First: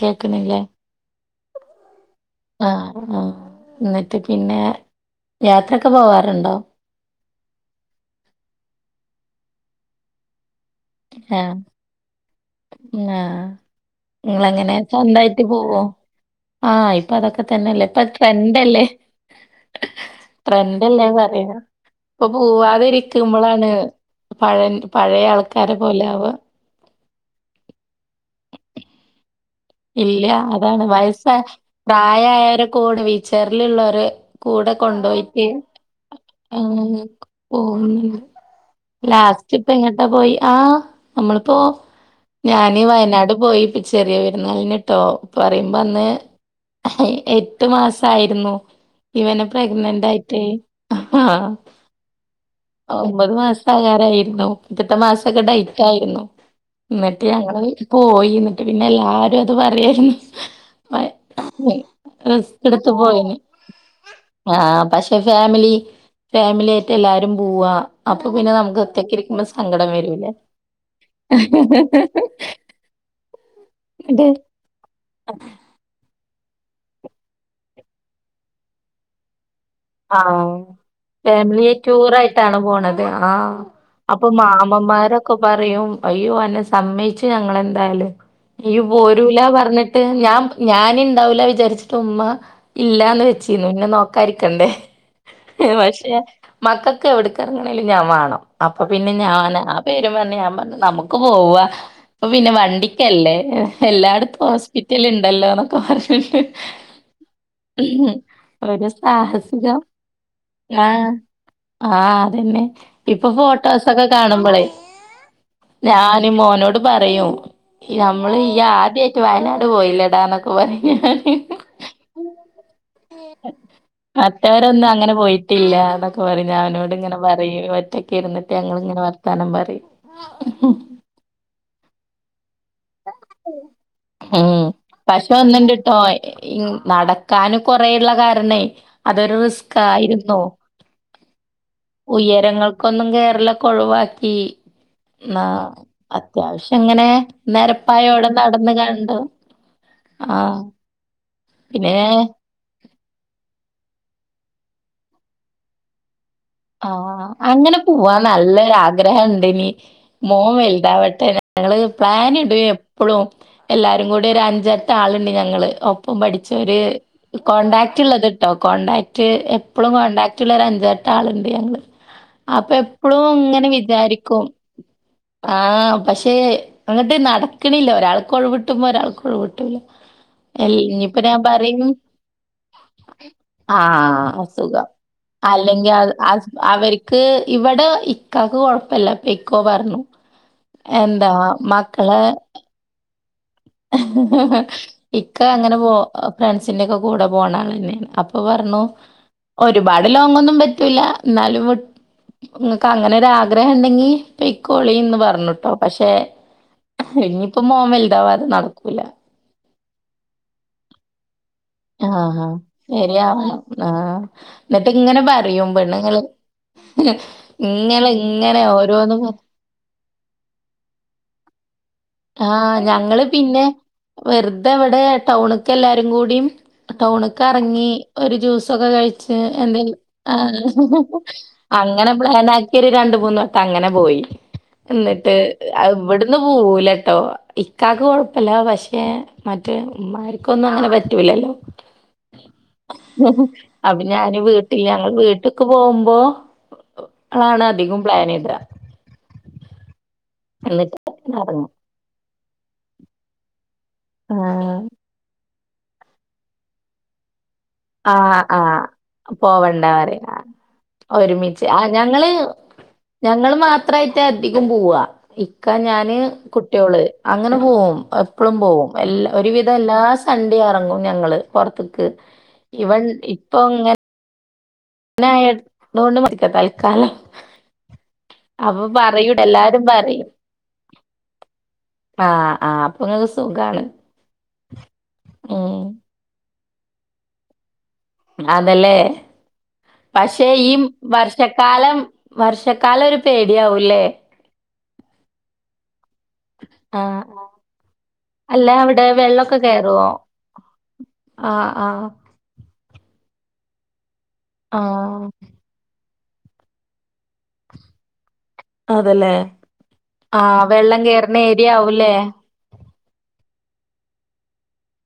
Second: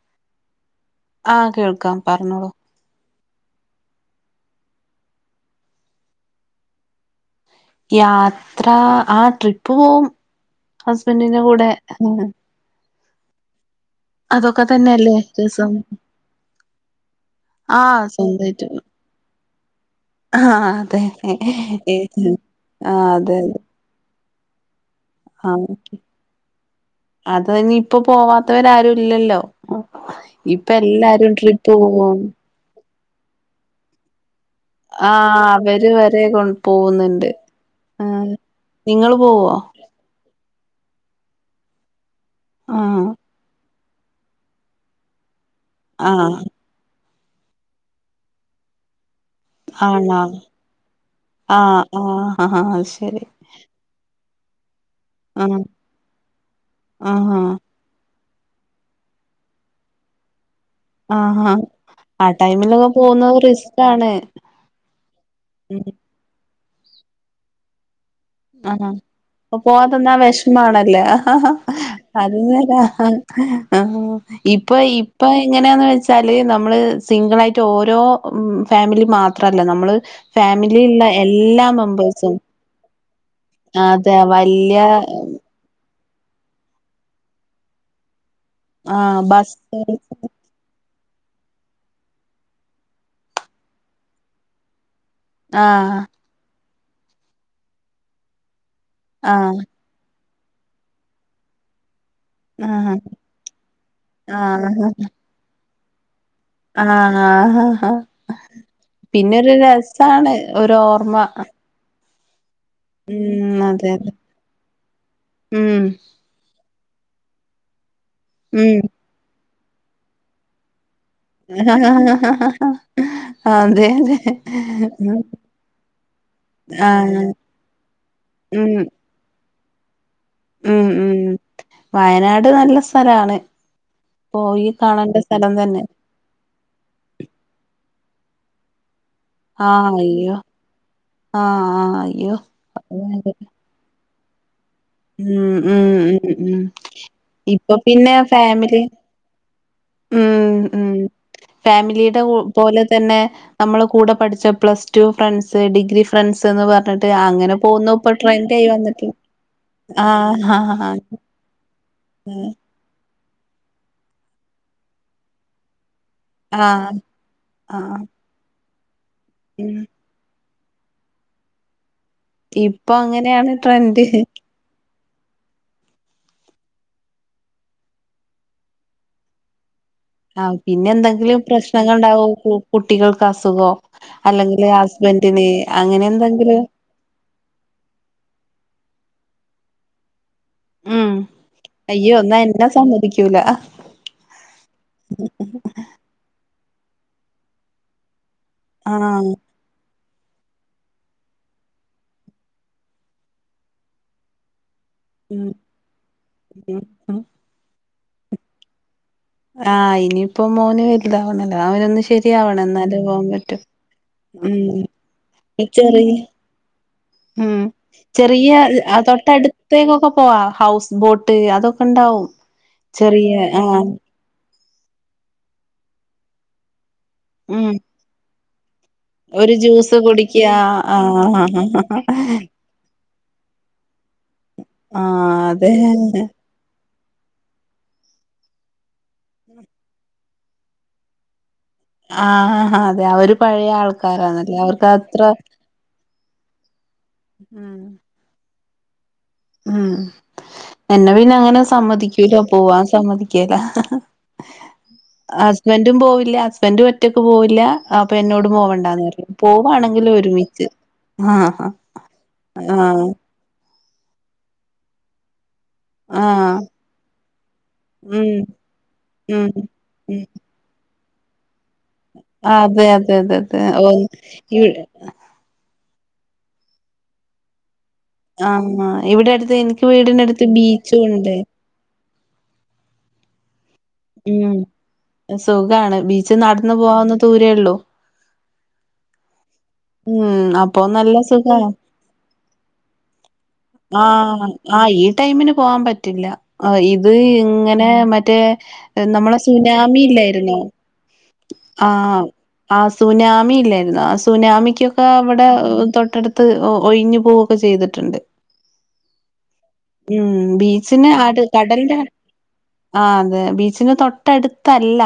കേക്ക്നില്ലേ? ആഹ് കേൾക്കാം പറഞ്ഞോളൂ ന്നട്ട് പിന്നെ യാത്രൊക്കെ പോവാറുണ്ടോ? യാത്ര ആഹ് ട്രിപ്പ് പോവും. ഹസ്ബൻ്റിന്റെ കൂടെ ആഹ് ആഹ് അതൊക്കെ നിങ്ങളെങ്ങനെ തന്നെയല്ലേ സ്വന്തായിട്ട് രസം പോവോ ആഹ് ഇപ്പ അതൊക്കെ തന്നെല്ലേ ഇപ്പൊ ആഹ് സ്വന്തായിട്ട് ട്രൻഡല്ലേ ആഹ് അതെ ട്രെൻഡല്ലേന്ന് പറയാ ആഹ് അതെ ഇപ്പൊ പോവാതെ അതെ ഇരിക്കുമ്പളാണ് പഴൻ പഴേ ആഹ് അതെ ഇനി ഇപ്പൊ പോവാത്തവരാരും ഇല്ലല്ലോ ഇല്ല ഇപ്പ അതാണ് എല്ലാരും ട്രിപ്പ് പോകും പോണ് വീച്ചെയെറിലുള്ളോര് കൂടെ ആഹ് കൊണ്ടുപോയിറ്റ് അവര് വരെ കൊ പോകുന്നുണ്ട് [unintelligible] ആഹ് നിങ്ങള് പോവോ ലാസ്റ്റ് ഇപ്പ എങ്ങട്ടാ പോയെ ആഹ് നമ്മളിപ്പോ ഞാനീ ആഹ് വയനാട് പോയി പി ചെറിയ പെരു [unintelligible] പറയുമ്പോ അന്ന് ആഹ് എട്ടു മാസ ആയിരുന്നു ഇവനെ പ്രഗ്നന്റ് ആണോ ആയിട്ട് ആ ആഹ് ആഹ് ആഹ് ശരി ഒമ്പത് മാസാകാറായി [unintelligible] റ്റത്തെ മാസക്കെ ആഹ് ഡൈറ്റ് ആയിരുന്നു ന്നിട്ട് ആഹ് ഞങ്ങള് പോയി എന്നിട്ട് പിന്നെല്ലാ അത് പറയായിര്ന്നു ആഹ് ആഹ് ആഹ് ടൈമിലൊക്കെ എടുത്ത് പോയിന് പോന്നോര് ഇഷ്ട്ടണ് മിലിയായിട്ട് എല്ലാരും പോവാ അപ്പൊ പിന്നെ നമുക്ക് ആഹ് ആഹ് ഒറ്റക്ക് ഇരിക്കുമ്പോ ഓ സങ്കടം പോവാതെന്താ വരൂലേ വിഷമാണല്ലേ ഹ ഹ അതിനെത ഓ ഇപ്പൊ ഇപ്പൊ എങ്ങനാന്ന് വെച്ച തലേന്ന് നമ്മള് സിംഗിള്ളായിട്ട് ഓരോ ഫാമിലി മാത് മാത്രല്ല നമ്മള് ആഹ് ഫാമിലിയില്ള്ള ഫാമിലി എല്ലാ മെമ്പേഴ്സും ടൂറായിട്ടാണ് പോണത്. ആഹ് അതെ അപ്പൊ വല്യ മാമമരൊക്ക പറയും അയ്യോ അന്നാ സമ്മയിച്ചു ഞങ്ങളെന്തായാലും നീ ആഹ് പോരുല്ല ബസ് പറഞ്ഞിട്ട് ഞാൻ ഞാനി ഇണ്ടാവുല്ല വിചാരിച്ചിട്ട് ഉമ്മ ഇല്ലാന്ന് വെച്ചിന്നു പിന്നെ നോക്കാരി ക്കണ്ടേ ആഹ് പഷേ മക്കൾക്ക് എവിട്ക്ക ഇറങ്ങണേലും ഞാൻ വാണം അപ്പൊ പിന്നെ ഞാന് ആ പേരും പറഞ്ഞ് ഞാ ൻ പറഞ്ഞ് നമുക്ക് പോവാം അപ്പ പിന്നെ ആഹ് വണ്ടിക്കല്ലേ എല്ലായിടത്തും ഹോസ്പിറ്റല്ല് ഉണ്ടല്ലോന്ന് [unintelligible] ആ ഹാ ഹാ ഒരു പിന്നെ ഒരു സാഹസികം രസാണ് ഒരു ഓർമ്മ ആ അത് തന്നെ ഇപ്പൊ ഉം അതെ ഫോട്ടോസൊക്ക അതെ കാണുമ്പോളേ ഉം ഞാന് മോനോട് പറയും നമ്മള് ഈ ഉം ആദ്യവായിട്ട് വയനാട് ഓ ഇല്ലടാ എനിക്ക് വയ്യ അതെ അതെ മറ്റവരൊന്നും അങ്ങനെ പോയിട്ടില്ല എന്നൊക്കെ പറഞ്ഞ് അവനോട് ഇങ്ങനെ ആഹ് പറയും ഒറ്റക്ക് ഇരുന്നിട്ട് ഉം ഞങ്ങള് ഇങ്ങനെ വർത്താനം പറ ഉം ഉം വയനാട് നല്ല സ്ഥലാണ് ഉം പോയി കാണേണ്ട പഷേ സ്ഥലം തന്നെ ഒന്ന്‌ണ്ട്ട്ടോ ഇ നടക്കാന് കൊ റേയുള്ള കാരണേ അതൊരു ആഹ് അയ്യോ റിസ്കായിരുന്നോ ആഹ് ആഹ് അയ്യോ ഉയരങ്ങൾക്കൊന്നും കേരളെക്കെ ഒഴിവാക്കി ഈ ഉം ഉം ഉം ഉം ഇങ്ങനെ ഇപ്പം പിന്നെ നെരപ്പായോടെ നടന്ന് ഫാമിലി കണ്ടു. ആ ഉം ഉം പിന്നെ ഫാമിലിടെ പോലെ തന്നെ നമ്മള് കൂടെ പഠിച്ച plus two friends degree friends ന്ന് ആ പറഞ്ഞിട്ട് അങ്ങനെ പോകുന്നു ഇപ്പ പോവാൻ ട്രെൻഡ് ആയി നല്ലൊരു വന്നിട്ട് ആഗ്രഹണ്ട് ഇനി മോൻ ആഹ് ആഹ് ആഹ് വൽതാവട്ടെ ഞങ്ങള് പ്ലാനിടെ എപ്പളും എല്ലാരും കൂടി ഒരു അഞ്ചെട്ട് ആളുണ്ട് ഞങ്ങള് ഒ ഒപ്പം പഠിച്ചവരു ആഹ് കോടാക്ട് ആഹ് ഉള്ളത് കേട്ടോ കോൺണ്ടാക്റ്റ് ഉം എപ്പോഴും കോണ്ടാക്ട് റ്റുള്ള അഞ്ചട്ട് ആൾ ഉണ്ട് ഞങ്ങള് അപ്പൊ ഇപ്പൊ എപ്പളും അങ്ങനെയാണ് ഇങ്ങനെ ട്രെൻഡ് വിചാരിക്കും ആ പക്ഷേ പേ അങ്ങട്ട് നടക്കണില്ല ഒരാൾക്ക് ഒഴിവി വിട്ടുമ്പോ ഒരാൾക്ക് ഒഴി വിട്ടൂല്ല ആ പിന്നെ എന്തെങ്കിലും പ്രശ്നങ്ങൾ ഉണ്ടാവോ കുട്ടികൾക്ക് അസുഖോ ആഹ് അല്ലെങ്കില് ഹസ്ബന്റിന് അങ്ങനെ എന്തെ അവർക്ക് ഇവിടെ ഇക്കക്ക് കെ ഴപ്പല്ല പെയ്ക്കോ പറഞ്ഞു. ഉം എന്താ അയ്യോ മക്കളെ എന്നാ എന്നെ സമ്മതിക്കൂല ഇക്ക അങ്ങനെ പോ ഒക്കെ കൂടെ പോകാ [unintelligible] ഇ പറഞ്ഞു ആഹ് ഒരുപാട് ലോങ്ങൊന്നും പറ്റൂല്ല എന്നാലുംക്ക് അങ്ങനെരാഗ്രഹം ഉണ്ടെങ്കി ളിന്ന് ഉം പറഞ്ഞിട്ടോ. പക്ഷെ ഉം ഉം ഇഴഞ്ഞപ്പോ മോ ഇതാവാതെ നടക്കൂല. ആഹ് ഇനിയിപ്പോ മോന് വരിതാവുന്നല്ലോ. ആഹ ആ ശരിയാ ആഹ ഉം എന്നിട്ട് ഇങ്ങനെ പറയും ചെറിയ പെണ്ണുങ്ങള് ഉം ഇങ്ങെ ഇങ്ങനെ ഓരോന്നും പറ ഇ ഹൗസ് ബോട്ട് അതൊക്കെ ഇണ്ടാവും ആഹ് ഞങ്ങള് ചെറിയ ആ പിന്നെ വെറുതെ എവിടെ ടൗണക്കെ എല്ലാരും കൂടിയും ടൗണക്ക് ഉം ഇറങ്ങി ഒരു ജൂസ് കഴ്ച്ച് ഒരു എന്തേനി ജ്യൂസ് ഹ കുടിക്ക ഹ അങ്ങനെ ആഹ് പ്ലാനിക്കി രണ്ടു [unintelligible] അങ്ങനെ പോയി. എന്നിട്ട് ആഹ് അതെ അവിടുന്ന് പോവുലെ ട്ടോ ഇക്കാക്ക് കൊഴ്പ്പില്ല പക്ഷെ മറ്റേ ഉമ്മാര്ക്കൊന്നു അങ്ങനെ പറ്റൂലല്ലോ ആ അതെ അവര് പഴയ അപ്പൊ ഞാന് ആൾക്കാരാന്നല്ലോ വീട്ടില് അവർക്കതത്ര ആളാണ് അതികോം പ്ലാനിട ഉം എന്നിട്ട് എന്നെ പിന്നങ്ങനെ ഇറങ്ങും സമ്മതിക്കൂല പോവാൻ സമ്മതിക്കേല ആ ഹസ്ബന്റും പോവില്ല ഹസ്ബന്റും ഒറ്റക്ക് പോവില്ല അപ്പൊ ആ എന്നോടും ആ പോവണ്ടാന്ന് പറയും പോവണ്ട പോവാണെങ്കിലും [unintelligible] ഒരുമിച്ച് ഒരുമിച്ച് ആഹ് ആ ഞങ്ങള് ആഹ് ഞങ്ങള് മത അത്രായിട്ട് അധികോം പോവാ ഇക്ക ഞാന് ആഹ് കുട്ട്യോള്, അങ്ങനെ പോവും ഉം എപ്പളും പോവും എല്ലാ ഉം ഒരുവിധം എല്ലാ ഉം സണ്ടേ ഇറങ്ങും. ഞങ്ങള് പൊറ്ത്ക്ക് ക്ക് അതെ അതെ അതെ അതെ ഒന് ഇവിടെ പിന [unintelligible] തൽക്കാലം ആ അപ്പൊ ഇവിടെ പറയൂട്ട അടുത് എല്ലാരും എനിക്ക് വീടിന്റടുത്ത് ബീച്ചുണ്ട്. ആ ആ അപ്പൊ നിങ്ങക്ക് സുഖാണ് ഉം ഉം സുഖാണ് ബീച്ച്ന്ന ന്ന് പോവാന്ന ദൂരേ ഉള്ളൂ. അതല്ലേ ഉം പക്ഷെ ഈ അപ്പൊ നല്ല സുഖാണ്. വർഷക്കാലം വർഷക്കാലം ഒരു ആ പേടിയാവൂല്ലേ ആ ഈ ടൈമിന് പോവാ പറ്റില്ല ആ ഇത് ആഹ് ഇങ്ങനെ മറ്റേ അല്ല അവിടെ നമ്മളെ വെള്ളൊക്കെ സുനാമി കേറുവോ? ഇല്ലായ്ര്ന്നോ ആഹ് ആ ആഹ് ആ സുനാ മി ഇല്ലാര്ന്നോ സുനാ യ്കൊകെ ആഹ് അവിടെ തൊട്ടടുത് ത്ത് ഒയ്ഞ്ഞു പോവൊക്കെ ചെയ്തിട്ടുണ്ട്. അതല്ലേ ഉം ആ വെള്ളം ബീച്ചിന് കേറുന്ന അട് ഏരിയ ആവൂല്ലേ. ഛന് തൊട്ടടുത്തല്ല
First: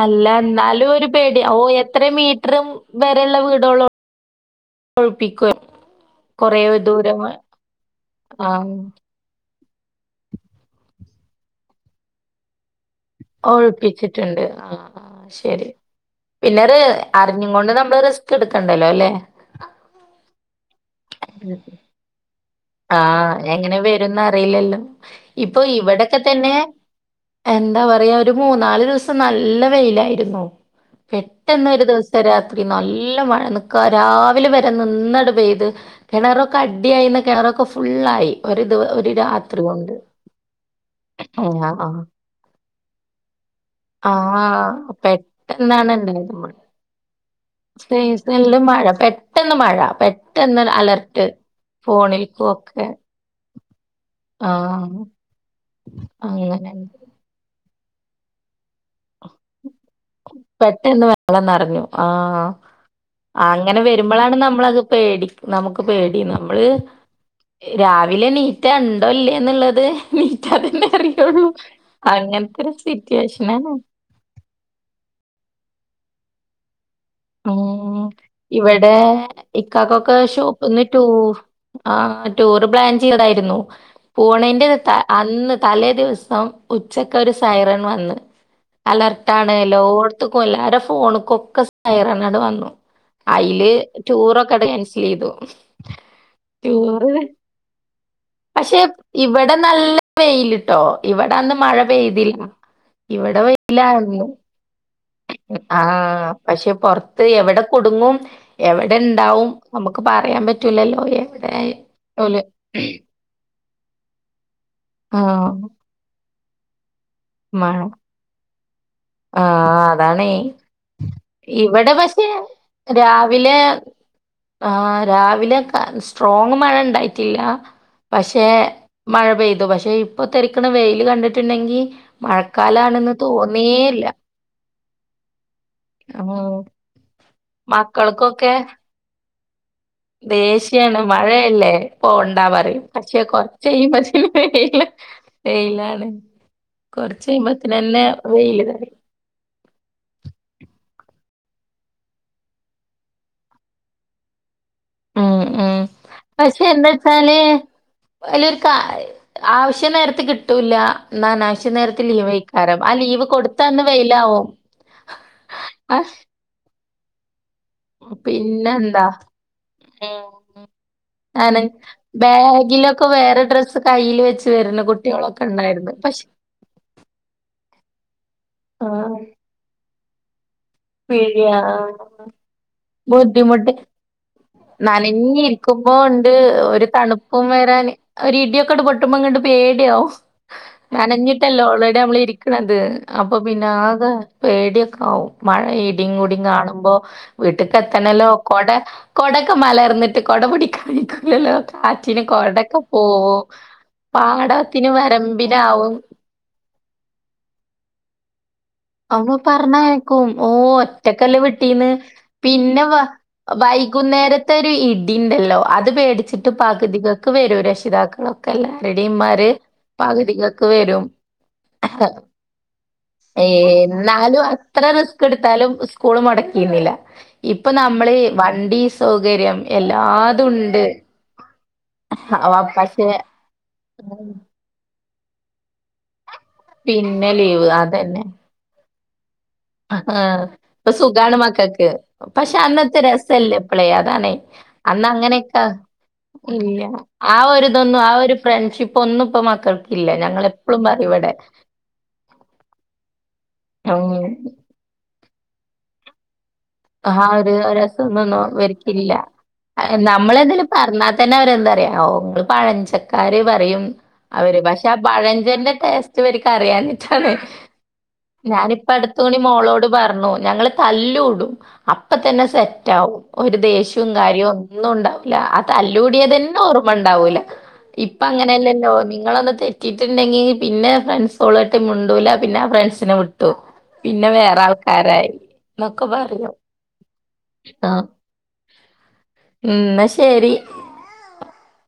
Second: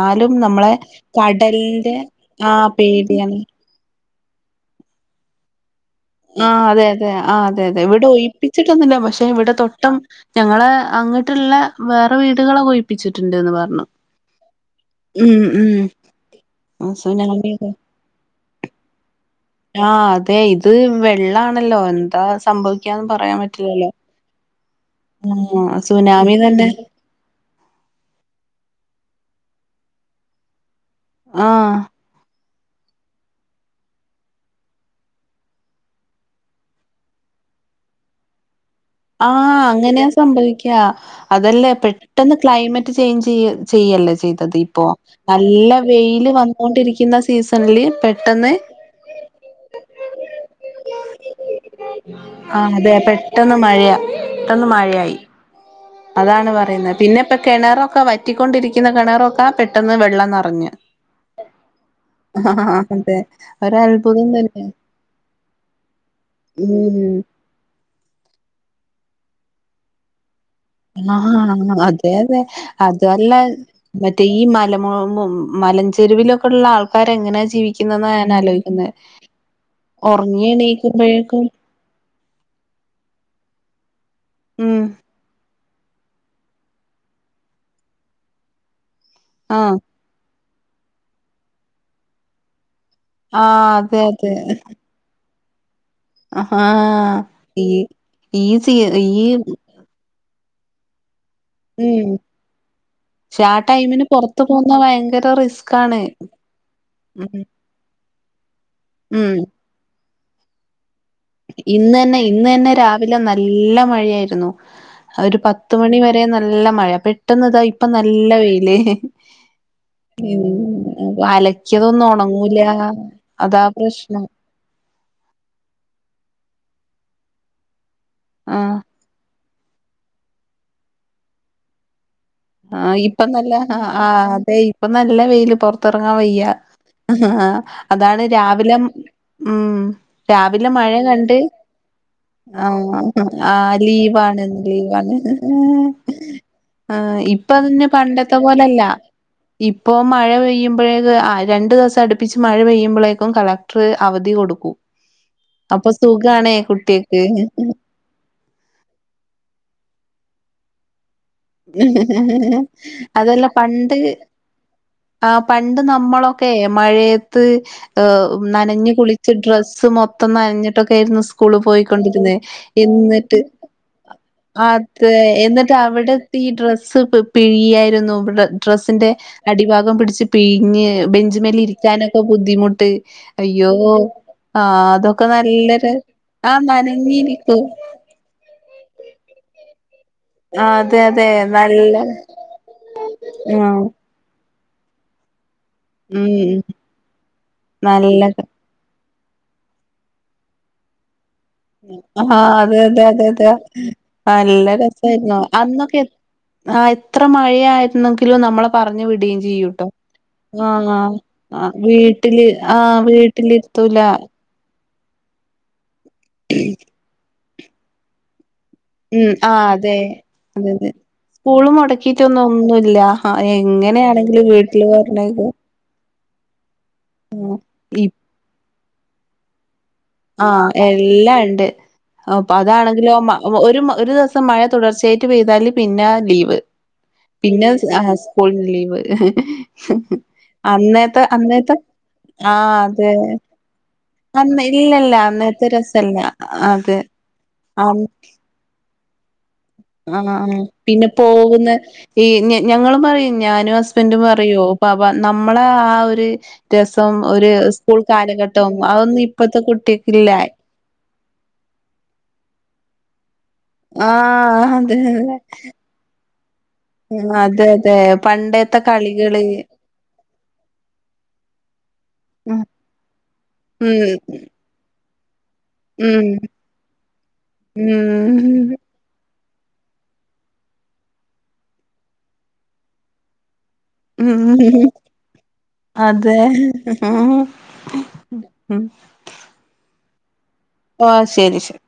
അല്ല നമ്മളെ എന്നാലു ഒരു പേടി ഓ കടലിന്റെ എത്ര മീറ്റർ ആഹ് വരെ പേടിയാണ് ഉള്ള വീടൊളെ കൊഴപിക്കാണ് ആ അതെ അതെ ആ അതെ അതെ ഇവിടെ ആഹ് ഒയ്പ്പിച്ചിട്ടൊന്നില്ല പക്ഷെ ഇവിടെ തൊ ടം ഞങ്ങള് അങ്ങ്ട്ടെളളവേറെ വീടുകള് ഒയ് ഒഴിപ്പിച്ചിട്ടുണ്ട്. ആ ഉം ശരി ഉം പിന്നെ അറിഞ്ഞും കൊണ്ട് നമ്മള് റിസ്ക് എടുക്കണ്ടല്ലോ. അല്ലേ? ആ അതെ ഇത് വെള്ളാണല്ലോ? എന്താ ആ സംഭവിക്കാന്ന് പറയാൻ എങ്ങനെ പറ്റില്ലല്ലോ വരുന്ന് അറിയില്ലല്ലോ ഇപ്പൊ ആഹ് ഇവിടൊക്കെ സുനാമി തന്നെ എന്താ പറയാ ഒരു മൂന്നാല് ദിവസം ഇപ്പൊ നല്ല വെയിലായിരുന്നു. പെട്ടെന്ന് ആഹ് ഒരു ദിവസം രാ നല്ല മഴ നിക്ക രാവിലെ വരെ നിന്ന്ട് പെയ്ത് കിണറൊക്കെ അടിയായി കിണറൊ പ്പൊ ഫുള്ളായി ഒരു ദിവ ഒരു ആ രാത്രി കൊണ്ട് അങ്ങനെയാ സംഭവിക്കാ. അതല്ലേ ആഹ് ആഹ് പെട്ടന്ന് ക്ലൈമറ്റ് ചേഞ്ച് ചെയ്യല്ലേ ചെയ്തത് ആഹ് ഇപ്പൊ. നല്ല പെട്ടെന്നാണ് വെയില് ഉണ്ടായത് മഴ വന്നൊണ്ടിരിക്കുന്ന സീസണില് പെട്ടന്ന് സീസണില് മഴ പെട്ടെന്ന് മഴ പെട്ടെന്ന് അലർട്ട് ഫോണിൽക്കും ആഹ് ഒക്കെ അതെ പെട്ടെന്ന് മഴയാ പെട്ടെന്ന് ആഹ് മഴയായി. അതാണ് അങ്ങനെ പറയുന്നത് പിന്നെ ഇപ്പം കെണറൊ ഒക്കെ വറ്റിക്കൊണ്ടിരിക്കുന്ന കെ ണറൊക്കെ പെട്ടെന്ന് വെള്ളം നിറഞ്ഞ് പെട്ടെന്ന് വെള്ളം നറഞ്ഞു. ആഹ് ആ അതെ അങ്ങനെ ഒരത്ഭുതം വരുമ്പളാണ് തന്നെ നമ്മളത് പേടി നമുക്ക് പേടി നമ്മള് ഉം രാവിലെ ണി ക്ക്യഉണ്ടോ ഇല്ലേന്ന്ള്ളത് ആഹ് അതെ അതെ ഒരു അതല്ല സിറ്റുവേഷനാണ്. മെറ്റേ ഈ മല മു മലഞ്ചെരുവിലൊക്കെ ഉള്ള ആൾ ഉം ഇവടെ ഇക്കാക്കൊക്കെ ഉറങ്ങി ഷോപ്പ്ന്ന് ടൂ എണീക്കുമ്പോഴേക്കും ആഹ് ടൂറ് പ്ലാൻ ചെയ്തായിരുന്നു. പോണേന്റെ ഉം ത അന്ന് തലേ ദിവസം ഉച്ചക്ക് ഒരു സൈറൺ വന്ന്. അലർട് ആണല്ലോ ആ എല്ലോട്ത്തും. പ്പൊ എല്ലാരെ ഫോണിക്കൊക്കെസ് കയറനാട് വന്നു. ആ അയ്ല് ടൂറൊക്കെട് ക്യേൻസലെയ്തു. അഹ് ആഹ് ഈ ഈ സീ ഈ ട്ടോ ഇവി ഉം പക്ഷെ ആ ടൈമിന് വെയിലായിരുന്നു. പൊറത്തു പോകുന്ന ഭയങ്കര റിസ്ക്കാണ്. ആഹ് പക്ഷെ പൊറത്ത് എവിടെ കുടുങ്ങും എവടെ ഉം ഇണ്ടാവും നമുക്ക് പറയാൻ പറ്റൂലല്ലോ എവിടെ ഇന്ന് തന്നെ ഓല് ഇന്ന് തന്നെ രാവിലെ നല്ല മഴയായിരുന്നു. ഒരു ആഹ് പത്ത് മണി വരെയും നൽ നല്ല മഴയാ പെട്ട് പെട്ടെന്ന് ഇതാ മഴ ഇപ്പ നല്ല വെയില് ആഹ് അതാണേ ഉം ഇവിടെ അലക്കിയതൊന്നും പക്ഷെ ഉണങ്ങൂല രാവിലെ അതാ പ്രശ്നം ആഹ് രാവിലെ ക സ്ട്രോങ് മഴ ഇണ്ടായിട്ടില്ല പക്ഷെ ആഹ് മഴ പെയ്തു പക്ഷെ ഇപ്പൊ തിളക്കുന്ന വെയില് കണ്ടിട്ടുണ്ടെങ്കിൽ ആ ഇപ്പ നല്ല ആ ആ അതെ ഇപ്പൊ നല്ല വെയില് പൊറത്തിറങ്ങാൻ ഉം വയ്യ ആ അതാണ് മക്കൾക്കൊക്കെ രാവിലെ ഉം രാവിലെ മഴ ദേഷ്യാണ് കണ്ട് മഴയല്ലേ ഇപ്പൊ ഉണ്ടാ പറയും ആഹ് പക്ഷെ കൊറച്ച് ആഹ് കഴിയുമ്പ ലീവാണ് വെയില ലീവാണ് വെയിലാണ് കൊറച്ച് കഴിയുമ്പ പിന്നെ പണ്ടത്തെപോലെല്ല ഇപ്പോ മഴ പെയ്യു ഴേ രണ്ടു ദിവസം അടുപ്പിച്ച് മഴ പെയ്യുമ്പോഴേക്കും കളക്ടർ അവധി കൊടുക്കും ഉം ഉം അപ്പൊ സുഖാണേ പക്ഷെ എന്താ കുട്ടിയക്ക് വച്ചാല് വലിയൊരു കാ ആവശ്യ നേരത്ത് കിട്ടൂല്ല എന്നാ അനാവശ്യ നേരത്ത് ലീവയിക്കാരാം ആ ലീവ് അതല്ല കൊടുത്തന്ന് പണ്ട് വെയിലാവും ആ പണ്ട് അഹ് നമ്മളൊക്കെ മഴയത്ത് നനഞ്ഞു പിന്നെന്താ കുളിച്ചു ഡ്രസ് മൊത്തം ഉം നഞ്ഞിട്ടൊക്കെയായിരുന്നു സ്കൂളി നന പോയിക്കൊണ്ടിരുന്നേ ബാഗിലൊക്കെ എന്നിട്ട് വേറെ ഡ്രസ്സ് കയ്യില് വെച്ച് വരുന്ന അത് കുട്ടികളൊക്കെ എന്നിട്ട് ഇണ്ടായിരുന്നു അവിടെ പക്ഷെ എത്തി ഡ്രസ്സ്‌ പിഴിയ ഇവിടെ [unintelligible] ഡ്രസ്സിന്റെ ആഹ് ഭാഗം പിടിച്ചു പിഴി ഞ്ഞ് പിഴയാ ബെഞ്ചിമെലെ ഇരിക്കാനൊക്കെ ബുദ്ധിമുട്ട് അയ്യോ ബുദ്ധിമുട്ട് ആ അതൊക്കെ നല്ലൊരു നനഞ്ഞിരിക്കുമ്പോ ഉണ്ട് ആ ഒരു നനഞ്ഞിരിക്കും പൊട്ടുമ്പം കണ്ട് പേടിയാവും ആഹ് അതെ അതെ നനഞ്ഞിട്ടല്ലോ നല്ല ഓൾറെഡി നമ്മള് ഇരിക്കണത് അപ്പൊ പിന്നെ ആഹ് ആത് പേടിയക്കാവും മഴ ഉം ഇടികൂടി കാണുമ്പോ വീട്ടീക്ക് നല്ല എത്തണല്ലോ കൊട കോടോക്കെ മലർന്നിട്ട് കോട പിടിക്കാന് ആ അതെ അതെ അതെ അതെ നല്ല പാടത്തിന് രസായിരുന്നു വരമ്പിലാവും അന്നൊക്കെ ആ എത്ര മഴയായിരുന്നു നമ്മെളെ അമ്മ പറഞ്ഞയക്കും ഓ ആഹ് ഒറ്റക്കല്ലേ ആ വീട്ടീന്ന് വീട്ടില് ആ പിന്നെ വീട്ടിലിരുത്തൂല വൈകുന്നേരത്തെ ഒരു ഇടിണ്ടല്ലോ അത് പേടിച്ചിട്ട് പകതി തു വരോ രക്ഷിതാക്കൾ ഉം ആ അതെ വരും സ്കൂളു മുടക്കിട്ടൊന്നും ഒന്നും ഇല്ല ആ എന്നാലും എങ്ങനെയാണെങ്കിലും അത്ര വീട്ടില് റിസ്ക് പറഞ്ഞയക്കും എടുത്താലും സ്കൂളും മടക്കിയിര്ന്നില്ല ഇപ്പൊ നമ്മള് വണ്ടി സ് സൗകര്യം എല്ലാതും ആഹ് ഉണ്ട് എല്ലാം ഇണ്ട് അപ് അവ പക്ഷെ അതാണെങ്കിലോ മ ഒരു ഒരു ദിവസത്തെ മഴ തുടർച്ചയായി പെയ്താല് പിന്നാ ലീവ് പ് പിന്നെ ലീവ് സ് അ അതന്നെ ഉസ്കൂള് ലീവ് ഇപ്പൊ അന്നത്തെ സുഖാണ് അന്നത്തെ മക്കക്ക് ആ പക്ഷെ അന്നത്തെ അതെ രസല്ല ഇപ്പളെ അതാണെ അന്ന് ഇല്ലല്ല അങ്ങനെയെക്കാ അന്നത്തെ രസല്ല ഇല്ല അതെ ആ ഒരിതൊന്നും ആ ഒരു ഫ്രണ്ട്ഷി ഇപ്പൊ ഒന്ന് ഇപ്പ ആന്നാന്ന് പിന്നെ പോകുന്ന ഈ ഞ ഞങ്ങളും പറയും ഞാനും ഉം ഹസ്ബൻ്റും പറയോ പാ നമ്മളെ ആ ഒരു രസം ആ ഒരു സ്കൂൾ രസൊന്നും കാലഘട്ടവും അവരിക്കില്ല അതൊന്നും ഇപ്പത്തെ കുട്ടിയക്കില്ല നമ്മളതില് പറഞ്ഞാൽ തന്നെ അവരെന്താ പറയോ പഴഞ്ച കാര്യം പറയും അവര് ആഹ് പക്ഷെ ആ അതെ പഴഞ്ചറിന്റെ ടേസ്റ്റ് ഇവര്ക്ക് അറിയാഞ്ഞിട്ടാണ് അതെ അതെ അതെ പണ്ടത്തെ ഞാനിപ്പ അടുത്തപണി കളികള് മോളോട് പറഞ്ഞു ഞങ്ങള് തല്ലൂടും അപ്പ തന്നെ ഉം സെറ്റ് ആവും ഒരു ദേഷ്യവും കാര്യവും ഒന്നും ണ്ടാവൂല തല്ലൂടിയ ഉം തന്നെ ഓർമ്മ ഉണ്ടാവൂല ഇപ്പ ഉം അങ്ങനെയല്ലല്ലോ നിങ്ങളന്ന തെറ്റിയിട്ടുണ്ടെങ്കി പിന്നെ ഫ്രണ്ട്സോളോട്ട് മിണ്ടൂല പിന്നെ ആ ഫ്രണ്ട്സിനെ വിട്ടൊം പിന്നെ വേറെ ഉം ആൾക്കാരായി എന്നൊക്കെ പറഞ്ഞു ആ ഉം, എന്നാ ശരി ഓ ശരി ശരി